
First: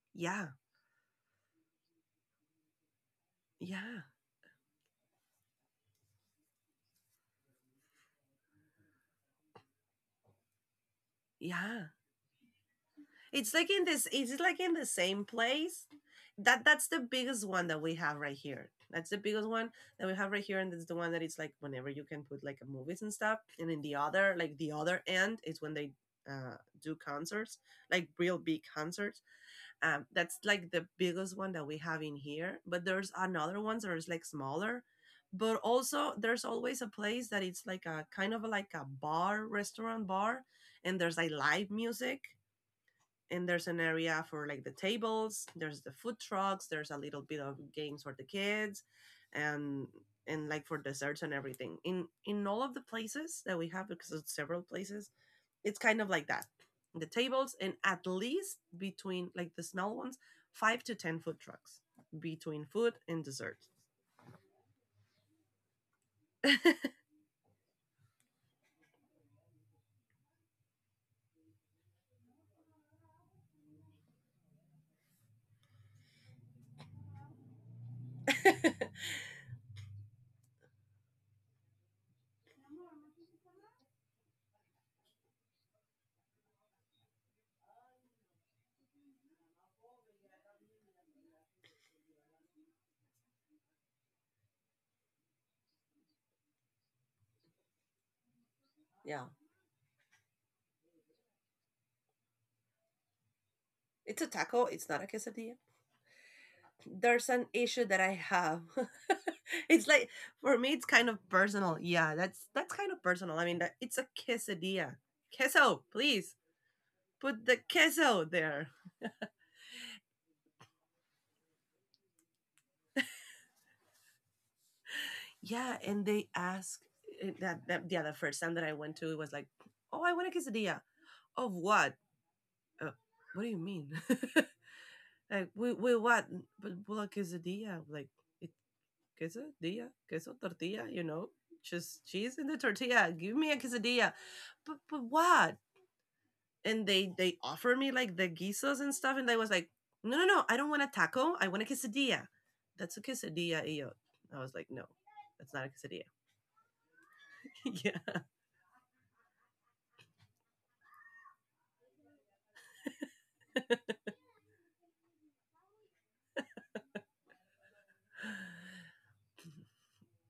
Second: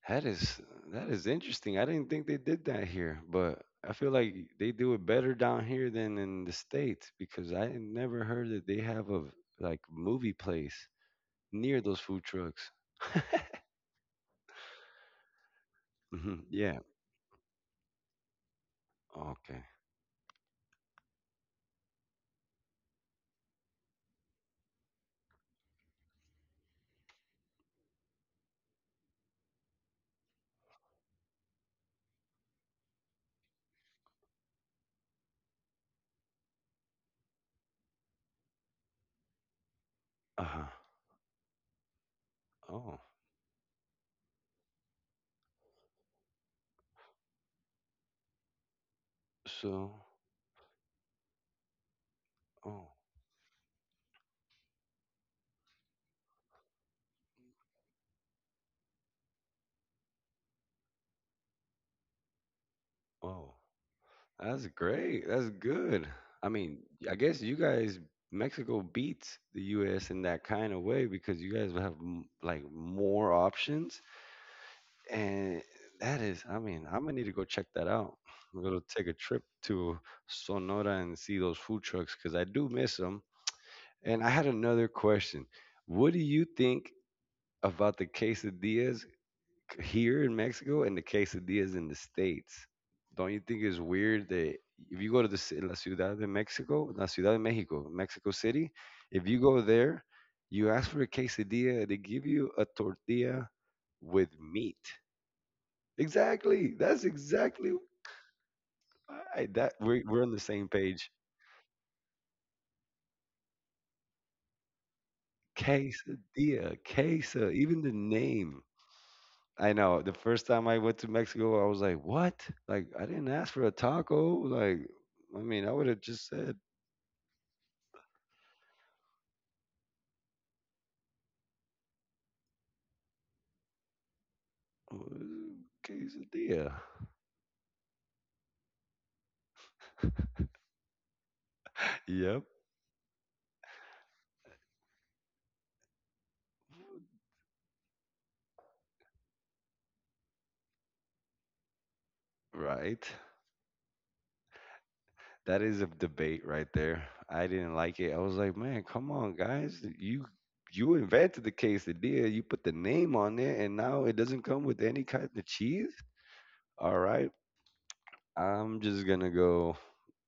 Speaker 1: That
Speaker 2: Yeah.
Speaker 1: is that is interesting. I didn't think they did that here, but I
Speaker 2: Yeah.
Speaker 1: feel like they do it better down here than in the States because I never heard that they have a like movie place near
Speaker 2: Yeah.
Speaker 1: those food trucks.
Speaker 2: It's like, in this, it's like in the same place.
Speaker 1: Mhm.
Speaker 2: That
Speaker 1: Yeah.
Speaker 2: that's the biggest one that we have right here. That's the biggest
Speaker 1: Okay.
Speaker 2: one that we have right here, and that's the one that it's like whenever you can put like movies and stuff. And in the other, like the other end, is when they uh do concerts, like real big concerts. Um, that's like the biggest one that we have in here. But there's another ones that is like smaller. But also there's always a place that it's like a kind of like a bar, restaurant bar,
Speaker 1: Uh-huh.
Speaker 2: and there's like live music,
Speaker 1: Oh.
Speaker 2: and there's an area for like the tables, there's the food trucks, there's a little bit of games for the kids, and
Speaker 1: So,
Speaker 2: and like for desserts and everything, in all of the
Speaker 1: oh,
Speaker 2: places that we have, because it's several places, it's kind of like that, the tables, and at least between like the small ones, five to ten food trucks, between food and
Speaker 1: oh.
Speaker 2: dessert.
Speaker 1: That's great. That's good. I mean, I guess you guys, Mexico beats the U.S. in that kind of way because you guys have like more options, and that is, I mean, I'm gonna need to go check that out. I'm gonna take a trip to Sonora and see those food trucks because I do miss them. And I had another question. What do you think about the quesadillas here in Mexico and the quesadillas in the States? Don't you think it's weird that if you go to La Ciudad de Mexico, La Ciudad de Mexico, Mexico City,
Speaker 2: Yeah,
Speaker 1: if you go there, you ask for a quesadilla, they give you a tortilla
Speaker 2: it's
Speaker 1: with
Speaker 2: a taco,
Speaker 1: meat.
Speaker 2: it's not a quesadilla.
Speaker 1: Exactly. That's
Speaker 2: There's an
Speaker 1: exactly
Speaker 2: issue that I have.
Speaker 1: that
Speaker 2: It's like,
Speaker 1: we're on the
Speaker 2: for
Speaker 1: same
Speaker 2: me, it's
Speaker 1: page.
Speaker 2: kind of personal. Yeah, that's kind of personal. I mean, that, it's a quesadilla. Queso, please,
Speaker 1: Quesadilla,
Speaker 2: put
Speaker 1: quesa,
Speaker 2: the
Speaker 1: even the
Speaker 2: queso
Speaker 1: name.
Speaker 2: there.
Speaker 1: I know. The first time I went to Mexico, I was like, "What? Like, I didn't ask for a taco. Like, I mean, I
Speaker 2: Yeah,
Speaker 1: would have
Speaker 2: and
Speaker 1: just
Speaker 2: they
Speaker 1: said
Speaker 2: ask, eh, that, that, yeah, the first time that I went to, it was like, oh, I want a quesadilla. Of what? Uh, what do you mean? Like,
Speaker 1: "Uh,
Speaker 2: we what? But,
Speaker 1: quesadilla."
Speaker 2: well, a quesadilla, like, it, quesadilla, queso, tortilla. You know, just cheese
Speaker 1: Yep,
Speaker 2: in the tortilla. Give me a quesadilla. But what? And they offered me like the guisos and stuff, and I was like, no, no, no, I don't want a taco. I want a quesadilla. That's a
Speaker 1: right.
Speaker 2: quesadilla, yo. I was like, no, that's
Speaker 1: That
Speaker 2: not a
Speaker 1: is a
Speaker 2: quesadilla.
Speaker 1: debate right there. I didn't
Speaker 2: Yeah,
Speaker 1: like it. I was like, "Man, come on, guys! You invented the quesadilla. You put the name on it, and now it doesn't come with any kind of cheese. All right, I'm just gonna go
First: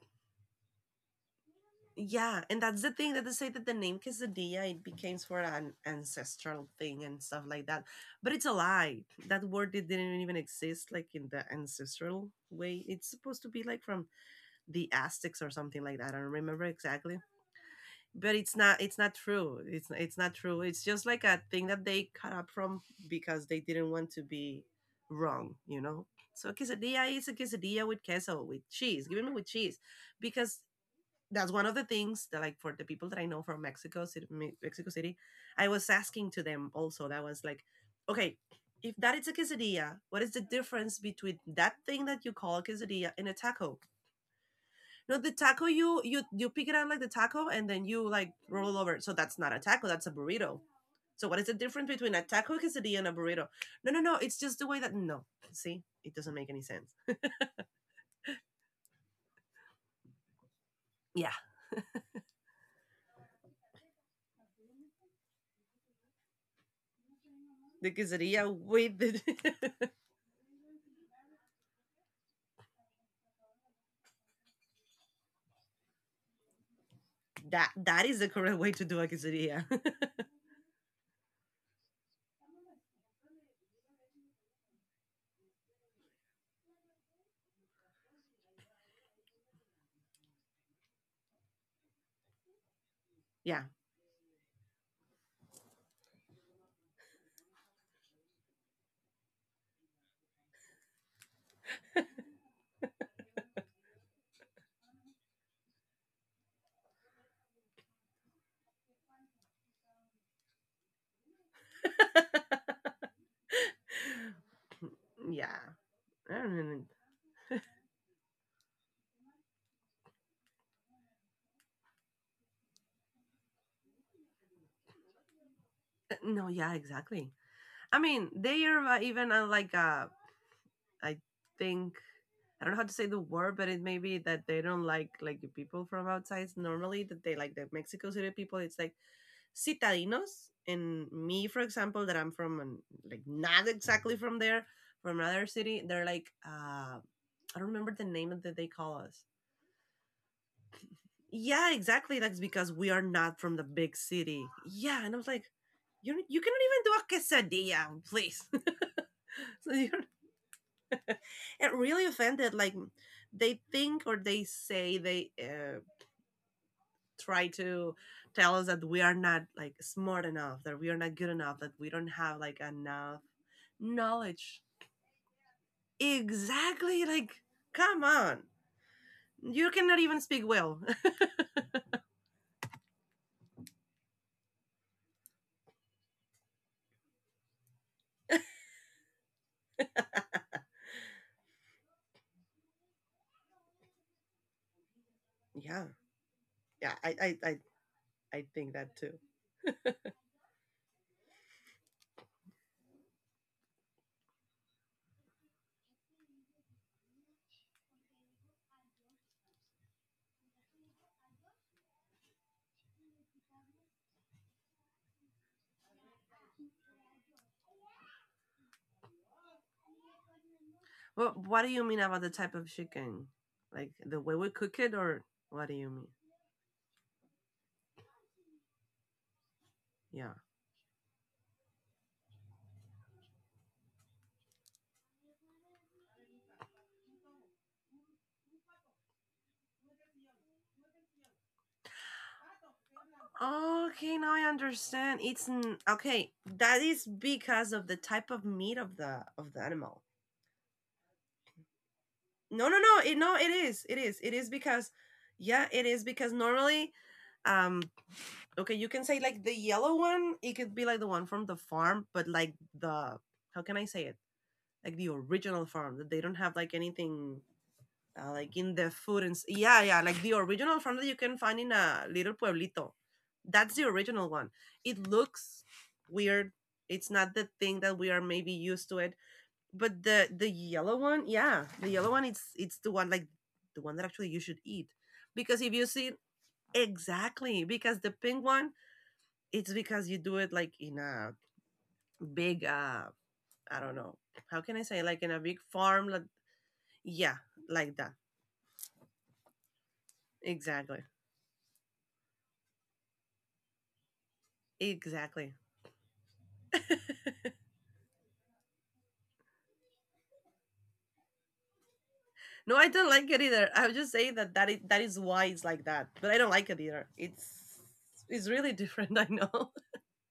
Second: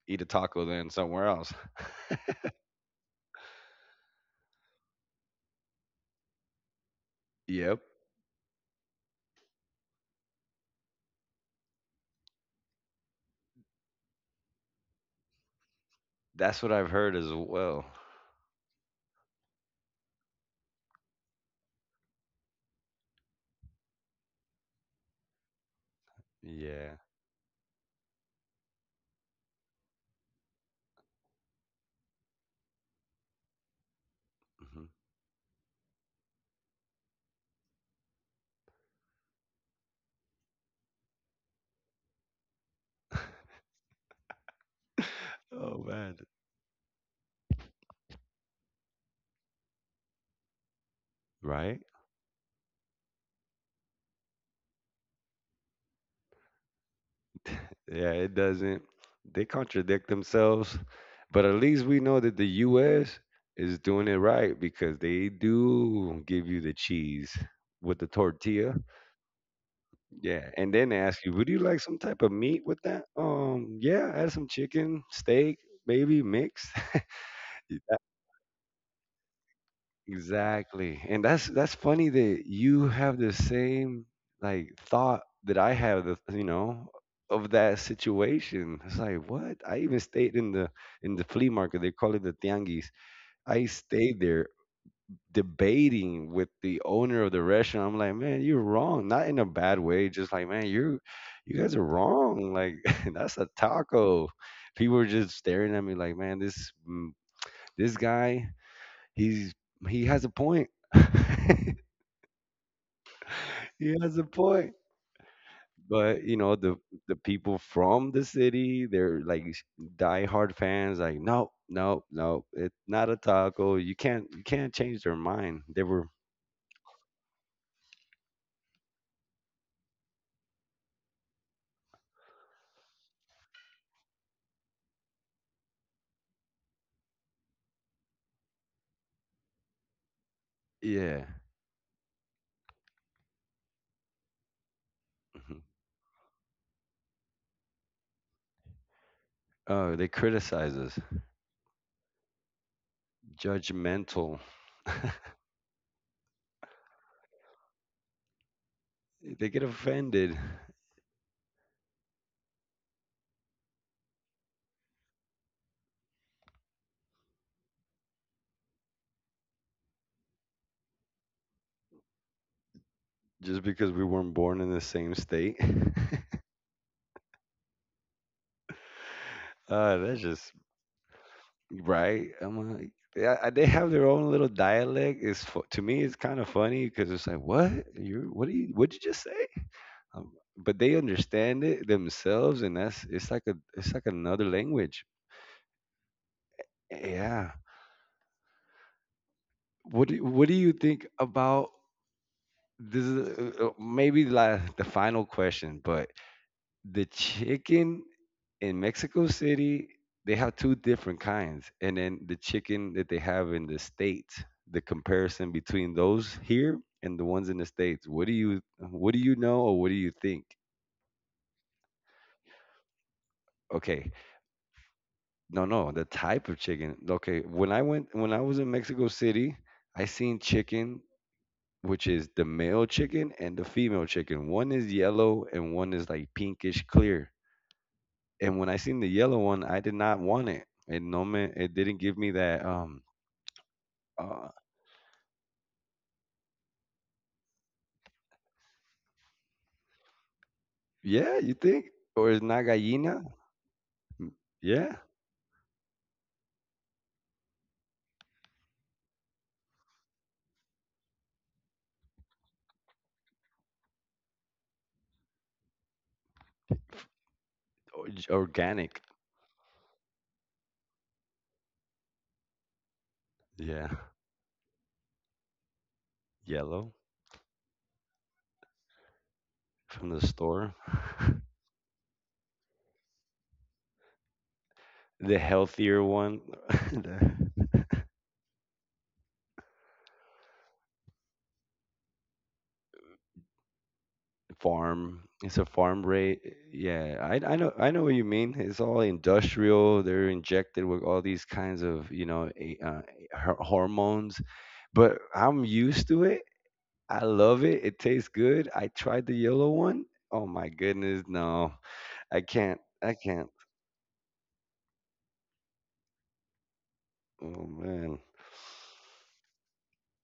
Speaker 1: eat a taco then somewhere else."
Speaker 2: yeah, and that's the thing that they say, that the name quesadilla, it became for an ancestral thing and stuff like
Speaker 1: Yep,
Speaker 2: that, but it's a lie. That word, it didn't even exist, like, in the ancestral way. It's supposed to be like from the Aztecs or something like that. I don't
Speaker 1: that's
Speaker 2: remember
Speaker 1: what I've
Speaker 2: exactly.
Speaker 1: heard as well.
Speaker 2: But it's not true, it's not true, it's just like a thing that they cut up from, because they didn't want to be wrong, you know. So
Speaker 1: Yeah.
Speaker 2: quesadilla is a quesadilla with queso, with cheese, give me with cheese, because that's one of the things, that, like, for the people that I know from Mexico City, Mexico
Speaker 1: Mm-hmm.
Speaker 2: City, I was asking to them also, that was like, okay, if that is a quesadilla, what is the difference between that thing that you call quesadilla and a taco? No, the taco,
Speaker 1: Oh
Speaker 2: you you
Speaker 1: man,
Speaker 2: you pick it up like the taco and then you like roll over. So that's not a taco, that's a burrito. So what is the difference
Speaker 1: right?
Speaker 2: between a taco, quesadilla, and a burrito? No, no, no. It's just the way that, no. See, it doesn't make any sense.
Speaker 1: Yeah, it doesn't. They contradict themselves,
Speaker 2: Yeah,
Speaker 1: but at least we know that the U.S. is doing it right because they do give you the cheese
Speaker 2: the
Speaker 1: with the
Speaker 2: quesadilla
Speaker 1: tortilla.
Speaker 2: with the,
Speaker 1: Yeah, and then they ask you, would you like some type of meat with that? Yeah, add some chicken, steak, maybe mixed.
Speaker 2: that, that is the correct way to do a quesadilla.
Speaker 1: Exactly. And that's funny that you have the same like thought that I have, the you know, of that situation. It's like what? I even stayed in the flea market. They call it the tianguis.
Speaker 2: Yeah.
Speaker 1: I stayed there debating with the owner of the restaurant. I'm like, "Man, you're wrong." Not in a bad way, just like, "Man, you guys are wrong. Like that's a taco." People were just staring at me like, "Man, this this guy, he's he has a point." He has a point.
Speaker 2: Yeah.
Speaker 1: But
Speaker 2: I
Speaker 1: you
Speaker 2: don't
Speaker 1: know,
Speaker 2: even-
Speaker 1: the people from the city, they're like diehard fans. Like, no, no, no, it's not a taco. You can't change their mind. They were
Speaker 2: No, yeah, exactly. I mean, they are even like, I think, I don't know how to say the word, but it may be that they don't like the people from outside normally. That, they like, the Mexico City people. It's like, citadinos. And
Speaker 1: yeah.
Speaker 2: me, for example, that I'm from, like, not exactly from there, from another
Speaker 1: Mhm.
Speaker 2: city. They're like, I don't remember the name that they call us.
Speaker 1: Oh, they criticize us,
Speaker 2: Yeah, exactly. That's because we are not from the big
Speaker 1: judgmental.
Speaker 2: city. Yeah, and I was like, you cannot even do a quesadilla, please.
Speaker 1: They get
Speaker 2: So you're,
Speaker 1: offended
Speaker 2: and really offended, like, they think, or they say they, try to tell us that we are not like smart enough, that we are not good enough, that we don't have like enough
Speaker 1: just because we weren't
Speaker 2: knowledge.
Speaker 1: born in the same state.
Speaker 2: Exactly, like, come on, you cannot
Speaker 1: That's
Speaker 2: even speak
Speaker 1: just
Speaker 2: well.
Speaker 1: right. I'm like, yeah, they have their own little dialect. It's to me, it's kind of funny because it's like, what you? What do you? What did you just say? Um, but they understand it themselves, and that's it's like a it's like another language.
Speaker 2: Yeah, yeah, I, I
Speaker 1: Yeah.
Speaker 2: i i think that too.
Speaker 1: What do you think about this? Is, maybe la the final question, but the chicken in Mexico City, they have two different kinds, and then the chicken that they have in the states. The comparison between those here and the ones in the states. What do you know or what do you think?
Speaker 2: Well, what do you mean about the type of chicken? Like
Speaker 1: Okay,
Speaker 2: the way we cook it, or
Speaker 1: no,
Speaker 2: what do you
Speaker 1: no, the
Speaker 2: mean?
Speaker 1: type of chicken. Okay, when I went when I was in Mexico City, I
Speaker 2: Yeah.
Speaker 1: seen chicken, which is the male chicken and the female chicken. One is yellow and one is like pinkish clear. And when I seen the yellow one, I did not want it. It no man, it didn't give me that
Speaker 2: Okay, now I
Speaker 1: uh
Speaker 2: understand. It's okay. That is because of the type of meat of the, of the animal.
Speaker 1: yeah, you think? Or is not
Speaker 2: No, no, no. It,
Speaker 1: gallina?
Speaker 2: no, it is. It is.
Speaker 1: Mm,
Speaker 2: It is because,
Speaker 1: yeah.
Speaker 2: yeah, it is because normally, um, okay, you can say, like, the yellow one, it could be like the one from the farm, but like, the, how can I say it? Like the original farm, that they don't have like anything
Speaker 1: Or,
Speaker 2: like in the
Speaker 1: organic.
Speaker 2: food and yeah, yeah, like the original, from that you can find in a little pueblito. That's the
Speaker 1: Yeah.
Speaker 2: original one. It looks weird.
Speaker 1: Yellow
Speaker 2: It's not the thing that we are maybe used to it, but
Speaker 1: from the
Speaker 2: the
Speaker 1: store.
Speaker 2: yellow one, yeah, the yellow one, it's the one, like, the one that actually you should eat,
Speaker 1: The
Speaker 2: because if you
Speaker 1: healthier
Speaker 2: see,
Speaker 1: one. The-
Speaker 2: exactly, because the pink one, it's because you do it like in a big, I don't know, how can I say, like
Speaker 1: farm.
Speaker 2: in a big
Speaker 1: It's a
Speaker 2: farm,
Speaker 1: farm
Speaker 2: like,
Speaker 1: rate. Yeah,
Speaker 2: yeah, like
Speaker 1: I know
Speaker 2: that,
Speaker 1: what you mean. It's all industrial. They're injected
Speaker 2: exactly,
Speaker 1: with all these kinds of you know hormones. But
Speaker 2: exactly.
Speaker 1: I'm used to it. I love it. It tastes good. I tried the yellow one. Oh my goodness, no, I
Speaker 2: No,
Speaker 1: can't.
Speaker 2: I don't
Speaker 1: I
Speaker 2: like it
Speaker 1: can't.
Speaker 2: either. I was just saying that that is why it's like that, but I don't like it either.
Speaker 1: Oh
Speaker 2: It's
Speaker 1: man.
Speaker 2: it's really different. I know.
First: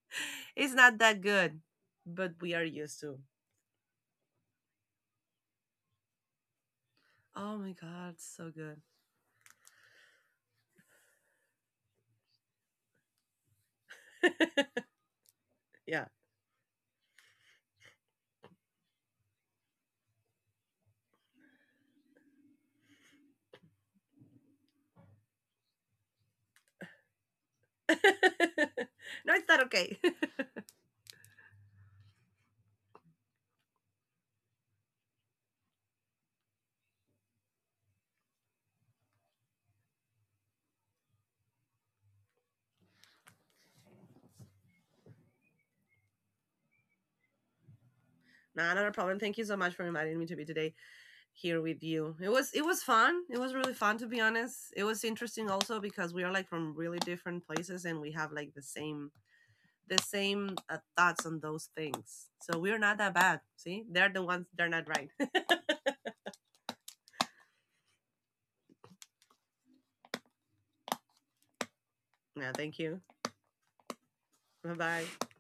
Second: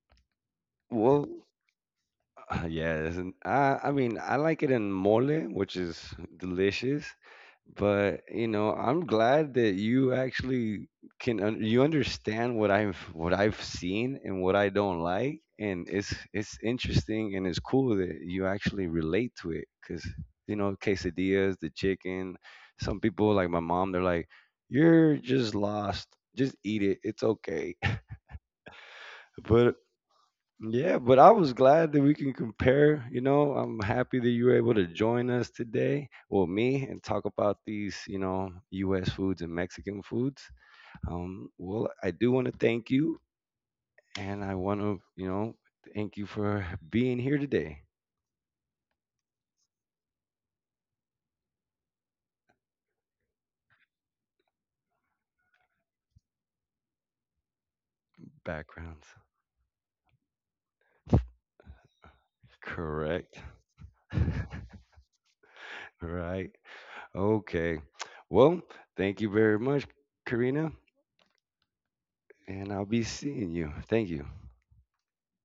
Speaker 2: It's not that
Speaker 1: Well,
Speaker 2: good, but we are used
Speaker 1: Yes,
Speaker 2: to.
Speaker 1: and I mean, I like it in mole, which is delicious.
Speaker 2: Oh my god,
Speaker 1: But you
Speaker 2: so
Speaker 1: know,
Speaker 2: good.
Speaker 1: I'm glad that you actually can un you understand what I've seen and what I don't like, and
Speaker 2: Yeah.
Speaker 1: it's interesting and it's cool that you actually relate to it because you know, quesadillas, the chicken. Some people like my mom, they're like, "You're just lost. Just eat it. It's okay."
Speaker 2: No, it's not
Speaker 1: But
Speaker 2: okay.
Speaker 1: yeah, but I was glad that we can compare. You know, I'm happy that you were able to join us today, well, me, and talk about these, you know, U.S. foods and Mexican foods. Well, I do want to thank you, and I want to, you know, thank you for being here today.
Speaker 2: Nah, not a problem. Thank you so much for inviting me to be today here with you. It was, it was fun. It was really fun, to be honest. It was interesting also because we are like from really different places and we have like the
Speaker 1: Backgrounds,
Speaker 2: same, the same thoughts on those things. So we're not that
Speaker 1: correct,
Speaker 2: bad. See, they're the ones, they're not right.
Speaker 1: right? Okay. Well, thank you very much, Karina,
Speaker 2: Yeah,
Speaker 1: and
Speaker 2: thank
Speaker 1: I'll be
Speaker 2: you.
Speaker 1: seeing you. Thank you.
Speaker 2: Bye bye.